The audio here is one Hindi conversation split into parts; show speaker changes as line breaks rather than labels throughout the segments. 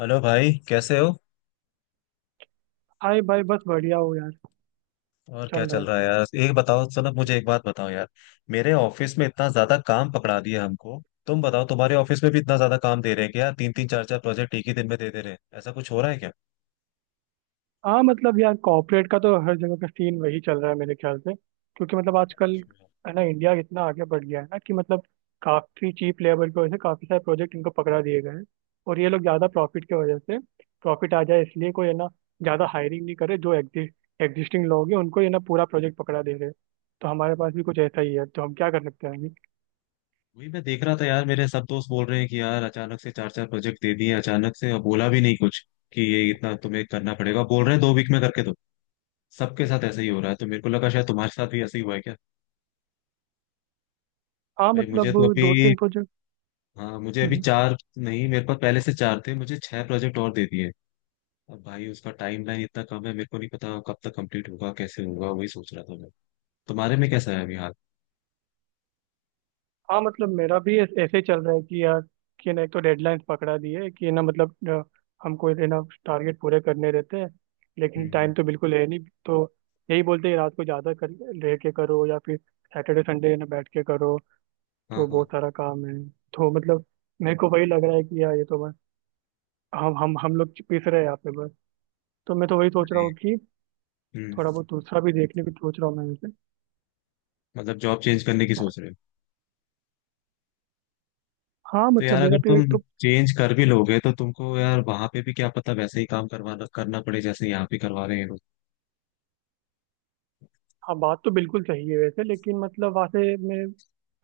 हेलो भाई, कैसे हो?
हाय भाई, बस बढ़िया हो यार।
और क्या
चल रहा
चल
है।
रहा है यार। एक बताओ सनत, मुझे एक बात बताओ यार। मेरे ऑफिस में इतना ज्यादा काम पकड़ा दिया हमको। तुम बताओ, तुम्हारे ऑफिस में भी इतना ज्यादा काम दे रहे हैं क्या? तीन तीन चार चार प्रोजेक्ट एक ही दिन में दे दे रहे हैं, ऐसा कुछ हो रहा है क्या?
हाँ मतलब यार, कॉर्पोरेट का तो हर जगह का सीन वही चल रहा है मेरे ख्याल से। क्योंकि मतलब आजकल
अच्छा।
है ना इंडिया इतना आगे बढ़ गया है ना कि मतलब काफ़ी चीप लेबर की वजह से काफ़ी सारे प्रोजेक्ट इनको पकड़ा दिए गए हैं। और ये लोग ज़्यादा प्रॉफिट की वजह से, प्रॉफिट आ जाए इसलिए, कोई है ना ज़्यादा हायरिंग नहीं करे। जो एग्जिस्टिंग लोग हैं उनको ये ना पूरा प्रोजेक्ट पकड़ा दे रहे हैं। तो हमारे पास भी कुछ ऐसा ही है। तो हम क्या कर सकते हैं आगे?
वही मैं देख रहा था यार, मेरे सब दोस्त बोल रहे हैं कि यार अचानक से चार चार प्रोजेक्ट दे दिए, अचानक से, और बोला भी नहीं कुछ कि ये इतना तुम्हें करना पड़ेगा। बोल रहे हैं 2 वीक में करके दो। सबके साथ ऐसे ही हो रहा है, तो मेरे को लगा शायद तुम्हारे साथ भी ऐसे ही हुआ है क्या।
हाँ
भाई मुझे
मतलब
तो
दो
अभी,
तीन प्रोजेक्ट।
हाँ मुझे अभी चार नहीं, मेरे पास पहले से चार थे, मुझे छह प्रोजेक्ट और दे दिए। अब भाई उसका टाइम लाइन इतना कम है, मेरे को नहीं पता कब तक कंप्लीट होगा कैसे होगा। वही सोच रहा था मैं। तुम्हारे में कैसा है अभी हाल?
हाँ मतलब मेरा भी ऐसे ही चल रहा है कि यार, कि ना एक तो डेडलाइंस पकड़ा दी है कि ना मतलब हमको ये ना टारगेट पूरे करने रहते हैं लेकिन
हम्म।
टाइम तो बिल्कुल है नहीं। तो यही बोलते हैं रात को ज़्यादा कर रह के करो या फिर सैटरडे संडे ना बैठ के करो।
हाँ
तो
हाँ।
बहुत सारा काम है। तो मतलब मेरे को वही लग रहा है कि यार ये तो बस हम लोग पिस रहे हैं यहाँ पे बस। तो मैं तो वही सोच रहा
अरे।
हूँ कि
हम्म,
थोड़ा बहुत दूसरा भी देखने की सोच रहा हूँ मैं वैसे।
मतलब जॉब चेंज करने की सोच रहे हो?
हाँ
तो
मतलब
यार
मेरा
अगर
पे
तुम
एक तो
चेंज कर भी लोगे तो तुमको यार वहां पे भी क्या पता, वैसे ही काम करवाना करना पड़े जैसे यहाँ पे करवा रहे हैं लोग।
हाँ बात तो बिल्कुल सही है वैसे, लेकिन मतलब वहाँ से मैं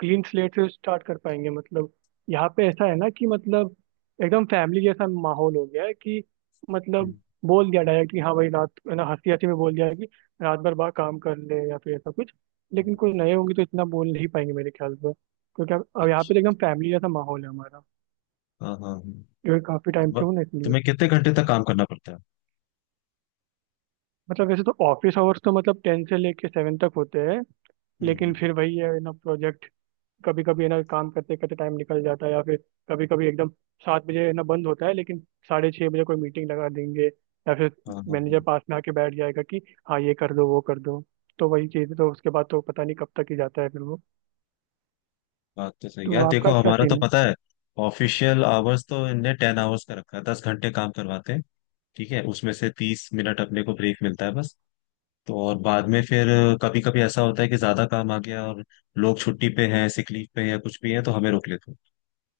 क्लीन स्लेट से स्टार्ट कर पाएंगे। मतलब यहाँ पे ऐसा है ना कि मतलब एकदम फैमिली जैसा माहौल हो गया है कि मतलब
हम्म,
बोल दिया डायरेक्ट कि हाँ भाई, रात है ना, हंसी हंसी में बोल दिया कि रात भर बाहर काम कर ले या फिर ऐसा कुछ। लेकिन
हम्म,
कोई नए होंगे तो इतना बोल नहीं पाएंगे मेरे ख्याल से क्योंकि अब यहाँ पे
अच्छा।
तो एकदम फैमिली जैसा माहौल है हमारा।
हाँ हाँ,
क्योंकि काफ़ी
तो
टाइम से
ब-
हूँ ना इसलिए।
तुम्हें कितने घंटे तक काम करना पड़ता है?
मतलब वैसे तो ऑफिस आवर्स तो मतलब टेन से लेके सेवन तक होते हैं। लेकिन
हम्म।
फिर वही है ना प्रोजेक्ट, कभी कभी है ना काम करते करते टाइम निकल जाता है या फिर कभी कभी एकदम सात बजे है ना बंद होता है लेकिन साढ़े छः बजे कोई मीटिंग लगा देंगे या फिर
हाँ हाँ
मैनेजर
हाँ,
पास में आके बैठ जाएगा कि हाँ ये कर दो वो कर दो। तो वही चीज़ है, तो उसके बाद तो पता नहीं कब तक ही जाता है फिर वो।
बात तो सही
तो
यार। देखो
आपका क्या
हमारा तो
सीन है?
पता है, ऑफिशियल आवर्स तो इनने 10 आवर्स का रखा है, 10 घंटे काम करवाते हैं। ठीक है, उसमें से 30 मिनट अपने को ब्रेक मिलता है बस। तो और बाद में फिर कभी कभी ऐसा होता है कि ज्यादा काम आ गया और लोग छुट्टी पे हैं, सिक लीव पे हैं या कुछ भी है, तो हमें रोक लेते हैं।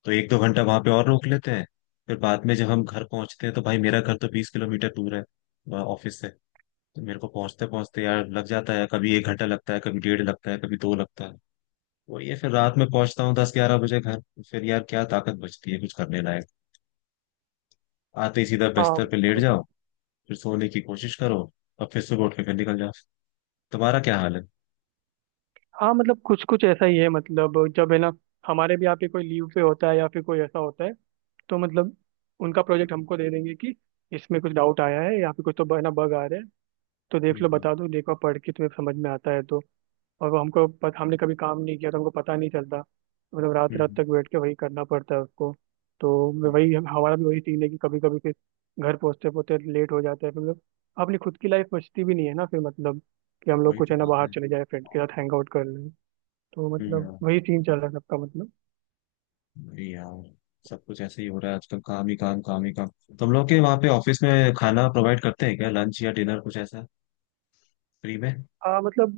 तो एक दो घंटा वहां पे और रोक लेते हैं। फिर बाद में जब हम घर पहुंचते हैं, तो भाई मेरा घर तो 20 किलोमीटर दूर है वहाँ ऑफिस से। तो मेरे को पहुंचते पहुंचते यार लग जाता है, कभी एक घंटा लगता है, कभी डेढ़ लगता है, कभी दो लगता है। वही है, फिर रात में पहुंचता हूँ दस ग्यारह बजे घर। फिर यार क्या ताकत बचती है कुछ करने लायक? आते ही सीधा
हाँ।
बिस्तर पे लेट
तो
जाओ, फिर सोने की कोशिश करो, और फिर सुबह उठ के फिर निकल जाओ। तुम्हारा क्या हाल है?
हाँ मतलब कुछ कुछ ऐसा ही है। मतलब जब है ना हमारे भी यहाँ पे कोई लीव पे होता है या फिर कोई ऐसा होता है तो मतलब उनका प्रोजेक्ट हमको दे देंगे कि इसमें कुछ डाउट आया है, यहाँ पे कुछ तो है ना बग आ रहे हैं, तो देख लो
हम्म।
बता दो, देखो पढ़ के तुम्हें समझ में आता है तो। और वो हमको हमने कभी काम नहीं किया तो हमको पता नहीं चलता। मतलब रात रात
हम्म,
तक बैठ के वही करना पड़ता है उसको। तो मैं
हम्म,
वही हमारा भी वही सीन है कि कभी कभी फिर घर पहुंचते पहुंचते लेट हो जाता है। मतलब अपनी खुद की लाइफ बचती भी नहीं है ना फिर मतलब, कि हम लोग
वही
कुछ
तो
है ना
बात
बाहर
है।
चले जाए, फ्रेंड के साथ हैंग आउट कर लें। तो मतलब
हम्म,
वही सीन चल रहा है सबका मतलब।
वही यार। सब कुछ ऐसे ही हो रहा है आजकल, काम ही काम काम ही काम। तुम लोग के वहाँ पे ऑफिस में खाना प्रोवाइड करते हैं क्या, लंच या डिनर कुछ ऐसा, फ्री में?
मतलब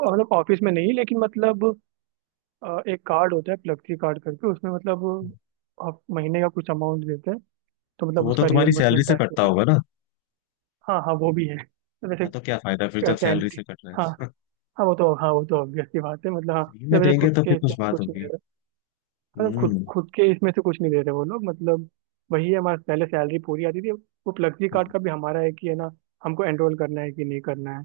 मतलब ऑफिस में नहीं लेकिन मतलब एक कार्ड होता है फ्लेक्सी कार्ड करके, उसमें मतलब आप महीने का कुछ अमाउंट देते हैं तो
तो
मतलब
वो तो
उसका
तुम्हारी सैलरी
रिएम्बर्समेंट
से
टाइप
कटता
होता
होगा
है।
ना।
हाँ हाँ वो भी है तो वैसे
हाँ तो क्या फायदा फिर जब सैलरी
कैंटीन।
से कट रहा
हाँ
है।
हाँ वो तो, हाँ वो तो ऑब्वियस सी बात है मतलब, हाँ
फ्री में
मतलब ऐसे
देंगे
खुद
तो
के
फिर कुछ
इससे
बात
कुछ नहीं दे
होगी।
रहे। मतलब
हम्म।
खुद खुद के इसमें से कुछ नहीं दे रहे वो लोग मतलब। वही है हमारा पहले सैलरी पूरी आती थी। वो फ्लेक्सी कार्ड का भी हमारा है कि है ना हमको एनरोल करना है कि नहीं करना है।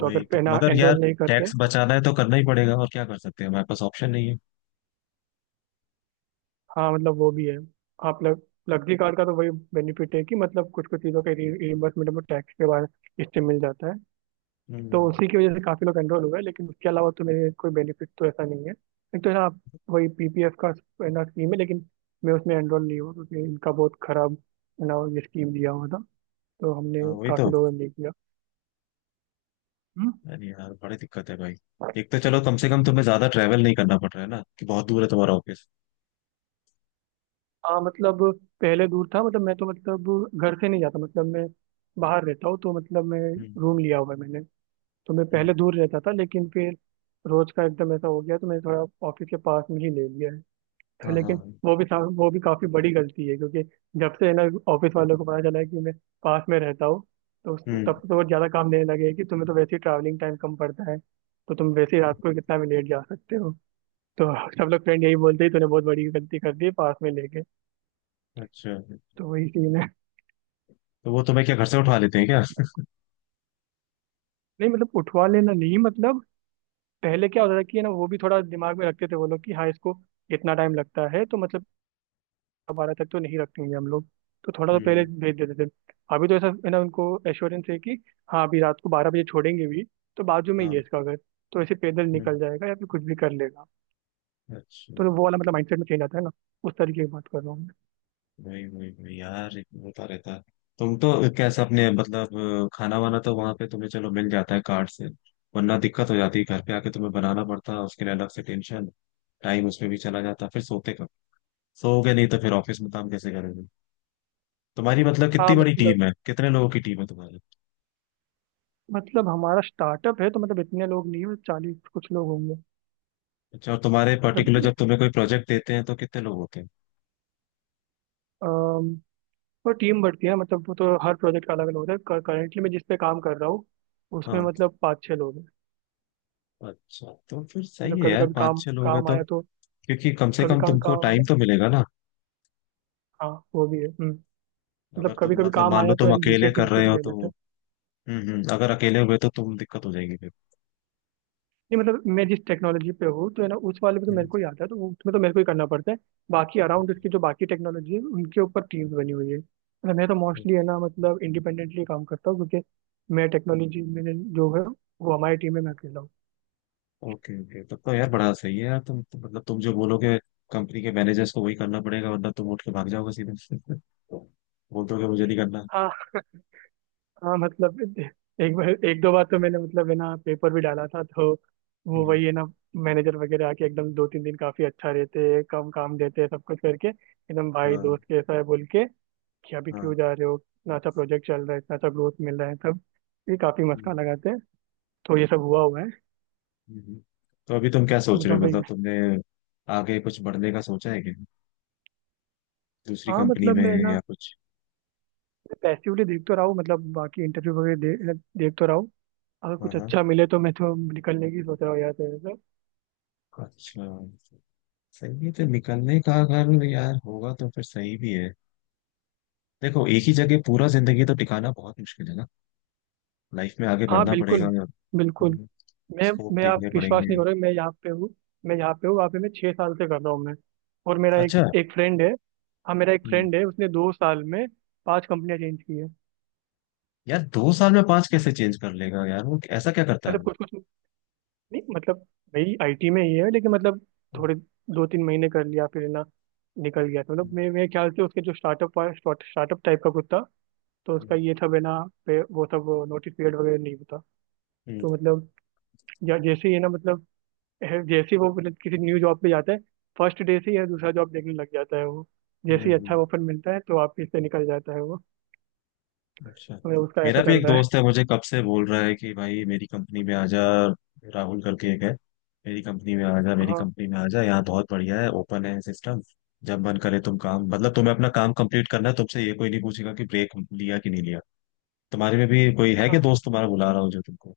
तो अगर पे
तो
ना
मगर यार,
एनरोल नहीं करते।
टैक्स बचाना है तो करना ही पड़ेगा, और क्या कर सकते हैं, हमारे पास ऑप्शन नहीं है।
हाँ मतलब वो भी है। हाँ प्लग फ्लेक्सी कार्ड का तो वही बेनिफिट है कि मतलब कुछ कुछ चीज़ों के रिइम्बर्समेंट में टैक्स के बाद इससे मिल जाता है। तो
हम्म।
उसी की वजह से काफ़ी लोग एनरोल हुए लेकिन उसके अलावा तो मेरे कोई बेनिफिट तो ऐसा नहीं है। एक तो है ना वही पीपीएफ का है ना स्कीम है लेकिन मैं उसमें एनरोल नहीं हुआ क्योंकि इनका बहुत खराब है ना ये स्कीम दिया हुआ था। तो
हाँ
हमने
वही तो।
काफ़ी लोगों ने नहीं किया। हम्म।
अरे यार बड़ी दिक्कत है भाई। एक तो चलो कम से कम तुम्हें ज्यादा ट्रैवल नहीं करना पड़ रहा है ना, कि बहुत दूर है तुम्हारा ऑफिस।
हाँ मतलब पहले दूर था मतलब मैं तो मतलब घर से नहीं जाता, मतलब मैं बाहर रहता हूँ, तो मतलब मैं
हम्म
रूम लिया हुआ है मैंने। तो मैं
हम्म।
पहले दूर रहता था लेकिन फिर रोज का एकदम ऐसा हो गया तो मैंने थोड़ा ऑफिस के पास में ही ले लिया है। तो
हाँ हाँ
लेकिन
हाँ,
वो भी वो भी काफी बड़ी गलती है क्योंकि जब से है ना ऑफिस वालों को पता चला है कि मैं पास में रहता हूँ, तो तब से तो
हम्म।
वो ज्यादा काम देने लगे हैं कि तुम्हें तो वैसे ही ट्रैवलिंग टाइम कम पड़ता है तो तुम वैसे ही रात को कितना भी लेट जा सकते हो। तो सब लोग फ्रेंड यही बोलते हैं तूने बहुत बड़ी गलती कर दी है पास में लेके।
अच्छा,
तो वही सीन है।
तो वो तुम्हें क्या घर से उठवा लेते हैं क्या?
नहीं मतलब उठवा लेना नहीं, मतलब पहले क्या होता था कि है ना वो भी थोड़ा दिमाग में रखते थे वो लोग कि हाँ इसको इतना टाइम लगता है तो मतलब बारह तक तो नहीं रखेंगे हम लोग, तो थोड़ा तो पहले
हम्म।
भेज देते थे। अभी तो ऐसा है ना उनको एश्योरेंस है कि हाँ अभी रात को बारह बजे छोड़ेंगे भी तो बाजू में ही है
हाँ।
इसका घर, तो ऐसे पैदल
हम्म,
निकल जाएगा या फिर कुछ भी कर लेगा।
अच्छा।
तो वो वाला मतलब माइंडसेट में चेंज आता है ना, उस तरीके की बात कर रहा हूँ मैं।
वही वही वही यार, एक होता रहता है। तुम तो कैसे अपने मतलब खाना वाना तो वहां पे तुम्हें चलो मिल जाता है कार्ड से, वरना दिक्कत हो जाती है। घर पे आके तुम्हें बनाना पड़ता है, उसके लिए अलग से टेंशन, टाइम उसमें भी चला जाता, फिर सोते कब? सोओगे नहीं तो फिर ऑफिस में काम कैसे करोगे? तुम्हारी मतलब
हाँ
कितनी बड़ी
मतलब,
टीम है, कितने लोगों की टीम है तुम्हारी?
मतलब हमारा स्टार्टअप है तो मतलब इतने लोग नहीं है, चालीस कुछ लोग होंगे।
अच्छा, और तुम्हारे
जब
पर्टिकुलर जब तुम्हें कोई प्रोजेक्ट देते हैं तो कितने लोग होते हैं?
अम, वो टीम बढ़ती है मतलब वो तो हर प्रोजेक्ट का अलग अलग होता है। करेंटली मैं जिस पे काम कर रहा हूँ उसमें
हाँ।
मतलब पाँच छः लोग हैं।
अच्छा तो फिर सही
मतलब
है
कभी
यार,
कभी
पाँच
काम
छह लोग हैं
काम
तो,
आया तो
क्योंकि कम से
कभी
कम
कभी
तुमको
काम
टाइम
आया।
तो मिलेगा ना।
हाँ वो भी है। हम्म।
अगर
मतलब कभी
तुम
कभी
मतलब
काम
मान
आया
लो
तो है
तुम
ना
अकेले
दूसरी टीम
कर
से
रहे
भी
हो
ले
तो,
लेते हैं।
अगर अकेले हुए तो तुम दिक्कत हो जाएगी फिर।
नहीं मतलब मैं जिस टेक्नोलॉजी पे हूँ तो है ना उस वाले पे तो
हम्म,
मेरे को ही आता है तो उसमें तो मेरे को ही करना पड़ता है। बाकी अराउंड उसकी जो बाकी टेक्नोलॉजी है उनके ऊपर टीम्स बनी हुई है। मतलब मैं तो मोस्टली है ना मतलब इंडिपेंडेंटली काम करता हूँ क्योंकि मैं टेक्नोलॉजी में जो है वो हमारी टीम में मैं अकेला
ओके ओके। तब तो यार बड़ा सही है यार। तुम मतलब तुम जो बोलोगे, कंपनी के मैनेजर्स को वही करना पड़ेगा, वरना तुम उठ के भाग जाओगे सीधे। बोल दोगे मुझे नहीं करना।
हूँ। हाँ मतलब एक बार एक दो बार तो मैंने मतलब है ना पेपर भी डाला था तो वो
हम्म,
वही है ना मैनेजर वगैरह आके एकदम दो तीन दिन काफी अच्छा रहते हैं, कम काम देते हैं, सब कुछ करके एकदम भाई
हाँ
दोस्त कैसा है बोल के कि अभी क्यों
हाँ।
जा रहे हो, इतना अच्छा प्रोजेक्ट चल रहा है, इतना अच्छा ग्रोथ मिल रहा है सब। ये काफी मस्का
हम्म,
लगाते हैं। तो ये सब हुआ हुआ है।
हम्म। तो अभी तुम क्या
तो
सोच रहे
मतलब
हो,
वही।
मतलब तुमने आगे कुछ बढ़ने का सोचा है क्या, दूसरी
हाँ
कंपनी
मतलब
में
मैं ना
या कुछ?
पैसिवली देख तो रहा हूँ मतलब बाकी इंटरव्यू वगैरह देख तो रहा हूँ। अगर
हाँ
कुछ
हाँ,
अच्छा मिले तो मैं तो निकलने की सोच रहा हूँ यार तेरे से।
अच्छा, सही है। तो निकलने का अगर यार होगा तो फिर सही भी है। देखो एक ही जगह पूरा जिंदगी तो टिकाना बहुत मुश्किल है ना, लाइफ में आगे
हाँ
बढ़ना
बिल्कुल
पड़ेगा,
बिल्कुल। मैं
स्कोप
मैं आप
देखने
विश्वास
पड़ेंगे।
नहीं करोगे, मैं यहाँ पे हूँ, मैं यहाँ पे हूँ, वहाँ पे मैं छः साल से कर रहा हूँ मैं, और मेरा एक
अच्छा।
एक फ्रेंड है। हाँ मेरा एक
हम्म,
फ्रेंड है, उसने दो साल में पांच कंपनियां चेंज की है।
यार 2 साल में पांच कैसे चेंज कर लेगा यार? वो ऐसा क्या करता है
मतलब
वो?
कुछ कुछ नहीं मतलब मेरी आईटी में ही है लेकिन मतलब थोड़े दो तीन महीने कर लिया फिर ना निकल गया था। मतलब
हम्म,
मे मेरे ख्याल से उसके जो स्टार्टअप स्टार्टअप टाइप का कुछ था, तो उसका
हम्म,
ये था बिना पे वो सब नोटिस पीरियड वगैरह नहीं होता।
हम्म,
तो मतलब या जैसे ही है ना मतलब जैसे ही वो अपने किसी न्यू जॉब पे जाता है, फर्स्ट डे से ही या दूसरा जॉब देखने लग जाता है वो।
हम्म,
जैसे ही अच्छा
हम्म,
ऑफर मिलता है तो वापिस से निकल जाता है वो।
अच्छा।
तो उसका
मेरा
ऐसा
भी
चल
एक
रहा है।
दोस्त है, मुझे कब से बोल रहा है कि भाई मेरी कंपनी में आ जा, राहुल करके एक है। मेरी कंपनी में आ जा, मेरी
हाँ
कंपनी में आ जा, यहाँ बहुत बढ़िया है, ओपन है सिस्टम। जब मन करे तुम काम, मतलब तुम्हें अपना काम कंप्लीट करना है, तुमसे ये कोई नहीं पूछेगा कि ब्रेक लिया कि नहीं लिया। तुम्हारे में भी कोई है क्या
हाँ।
दोस्त तुम्हारा बुला रहा हो जो तुमको?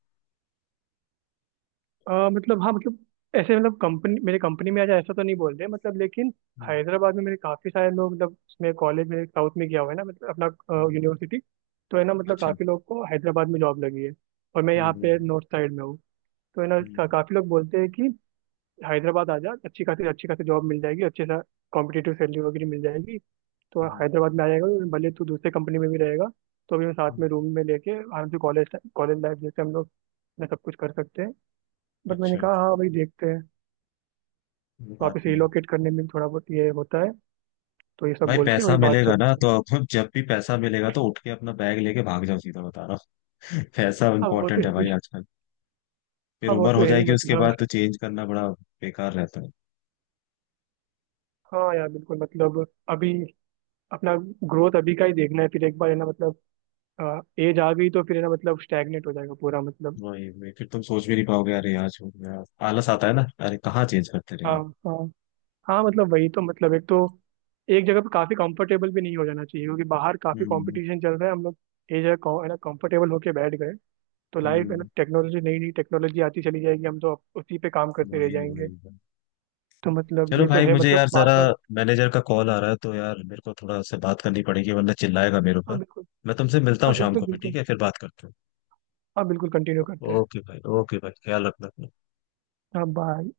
मतलब हाँ मतलब ऐसे मतलब कंपनी मेरे कंपनी में आज ऐसा तो नहीं बोल रहे मतलब, लेकिन
हम्म,
हैदराबाद में मेरे काफ़ी सारे लोग मतलब, मैं कॉलेज में साउथ में गया हुआ है ना मतलब अपना
हम्म।
यूनिवर्सिटी। तो है ना मतलब
अच्छा।
काफ़ी लोग को हैदराबाद में जॉब लगी है, और मैं
हम्म
यहाँ पे
हम्म,
नॉर्थ साइड में हूँ। तो है ना
हम्म,
काफ़ी लोग बोलते हैं कि हैदराबाद आ जा, अच्छी खासी जॉब मिल जाएगी, अच्छे सा कॉम्पिटिटिव सैलरी वगैरह मिल जाएगी। तो
हम्म,
हैदराबाद में आ जाएगा तो भले तू दूसरे कंपनी में भी रहेगा तो भी हम साथ
हम्म,
में रूम में लेके आराम से कॉलेज कॉलेज लाइफ जैसे हम लोग अपना सब कुछ कर सकते हैं। बट मैंने
अच्छा।
कहा हाँ भाई देखते हैं।
वो बात
वापस
भी है।
रिलोकेट करने में भी थोड़ा बहुत ये होता है, तो ये सब
भाई
बोल के
पैसा
वही बात
मिलेगा
चलती
ना
है।
तो अब, जब भी पैसा मिलेगा तो उठ के अपना बैग लेके भाग जाओ सीधा, बता रहा हूँ। पैसा
हाँ वो तो
इंपॉर्टेंट
है
है भाई
ही।
आजकल। फिर
हाँ वो
उम्र
तो
हो
है ही
जाएगी, उसके
मतलब,
बाद तो चेंज करना बड़ा बेकार रहता है।
हाँ यार बिल्कुल मतलब अभी अपना ग्रोथ अभी का ही देखना है। फिर एक बार है ना मतलब एज आ गई तो फिर है ना मतलब स्टैग्नेट हो जाएगा पूरा मतलब।
वही वही, फिर तुम सोच भी नहीं पाओगे, अरे आज हो गया, आलस आता है ना, अरे कहाँ चेंज करते
हाँ
रहेंगे।
हाँ। हाँ मतलब वही तो मतलब, एक तो एक जगह पे काफी कंफर्टेबल भी नहीं हो जाना चाहिए क्योंकि बाहर काफी
हम्म
कंपटीशन चल रहा है, हम लोग एक जगह है ना कंफर्टेबल होके बैठ गए तो लाइफ है ना,
हम्म,
टेक्नोलॉजी नई नई टेक्नोलॉजी आती चली जाएगी, हम तो अब उसी पे काम करते रह
वही
जाएंगे।
वही।
तो मतलब
चलो
ये तो
भाई,
है
मुझे
मतलब
यार
बार
जरा
बार।
मैनेजर का कॉल आ रहा है तो यार मेरे को थोड़ा उससे बात करनी पड़ेगी, वरना चिल्लाएगा मेरे
हाँ
ऊपर।
बिल्कुल।
मैं तुमसे मिलता हूँ
हाँ
शाम
बिल्कुल
को फिर, ठीक
बिल्कुल।
है, फिर बात करते हैं।
हाँ बिल्कुल कंटिन्यू
ओ-
करते हैं।
ओके भाई, ओके भाई, ख्याल रखना अपना।
हाँ बाय।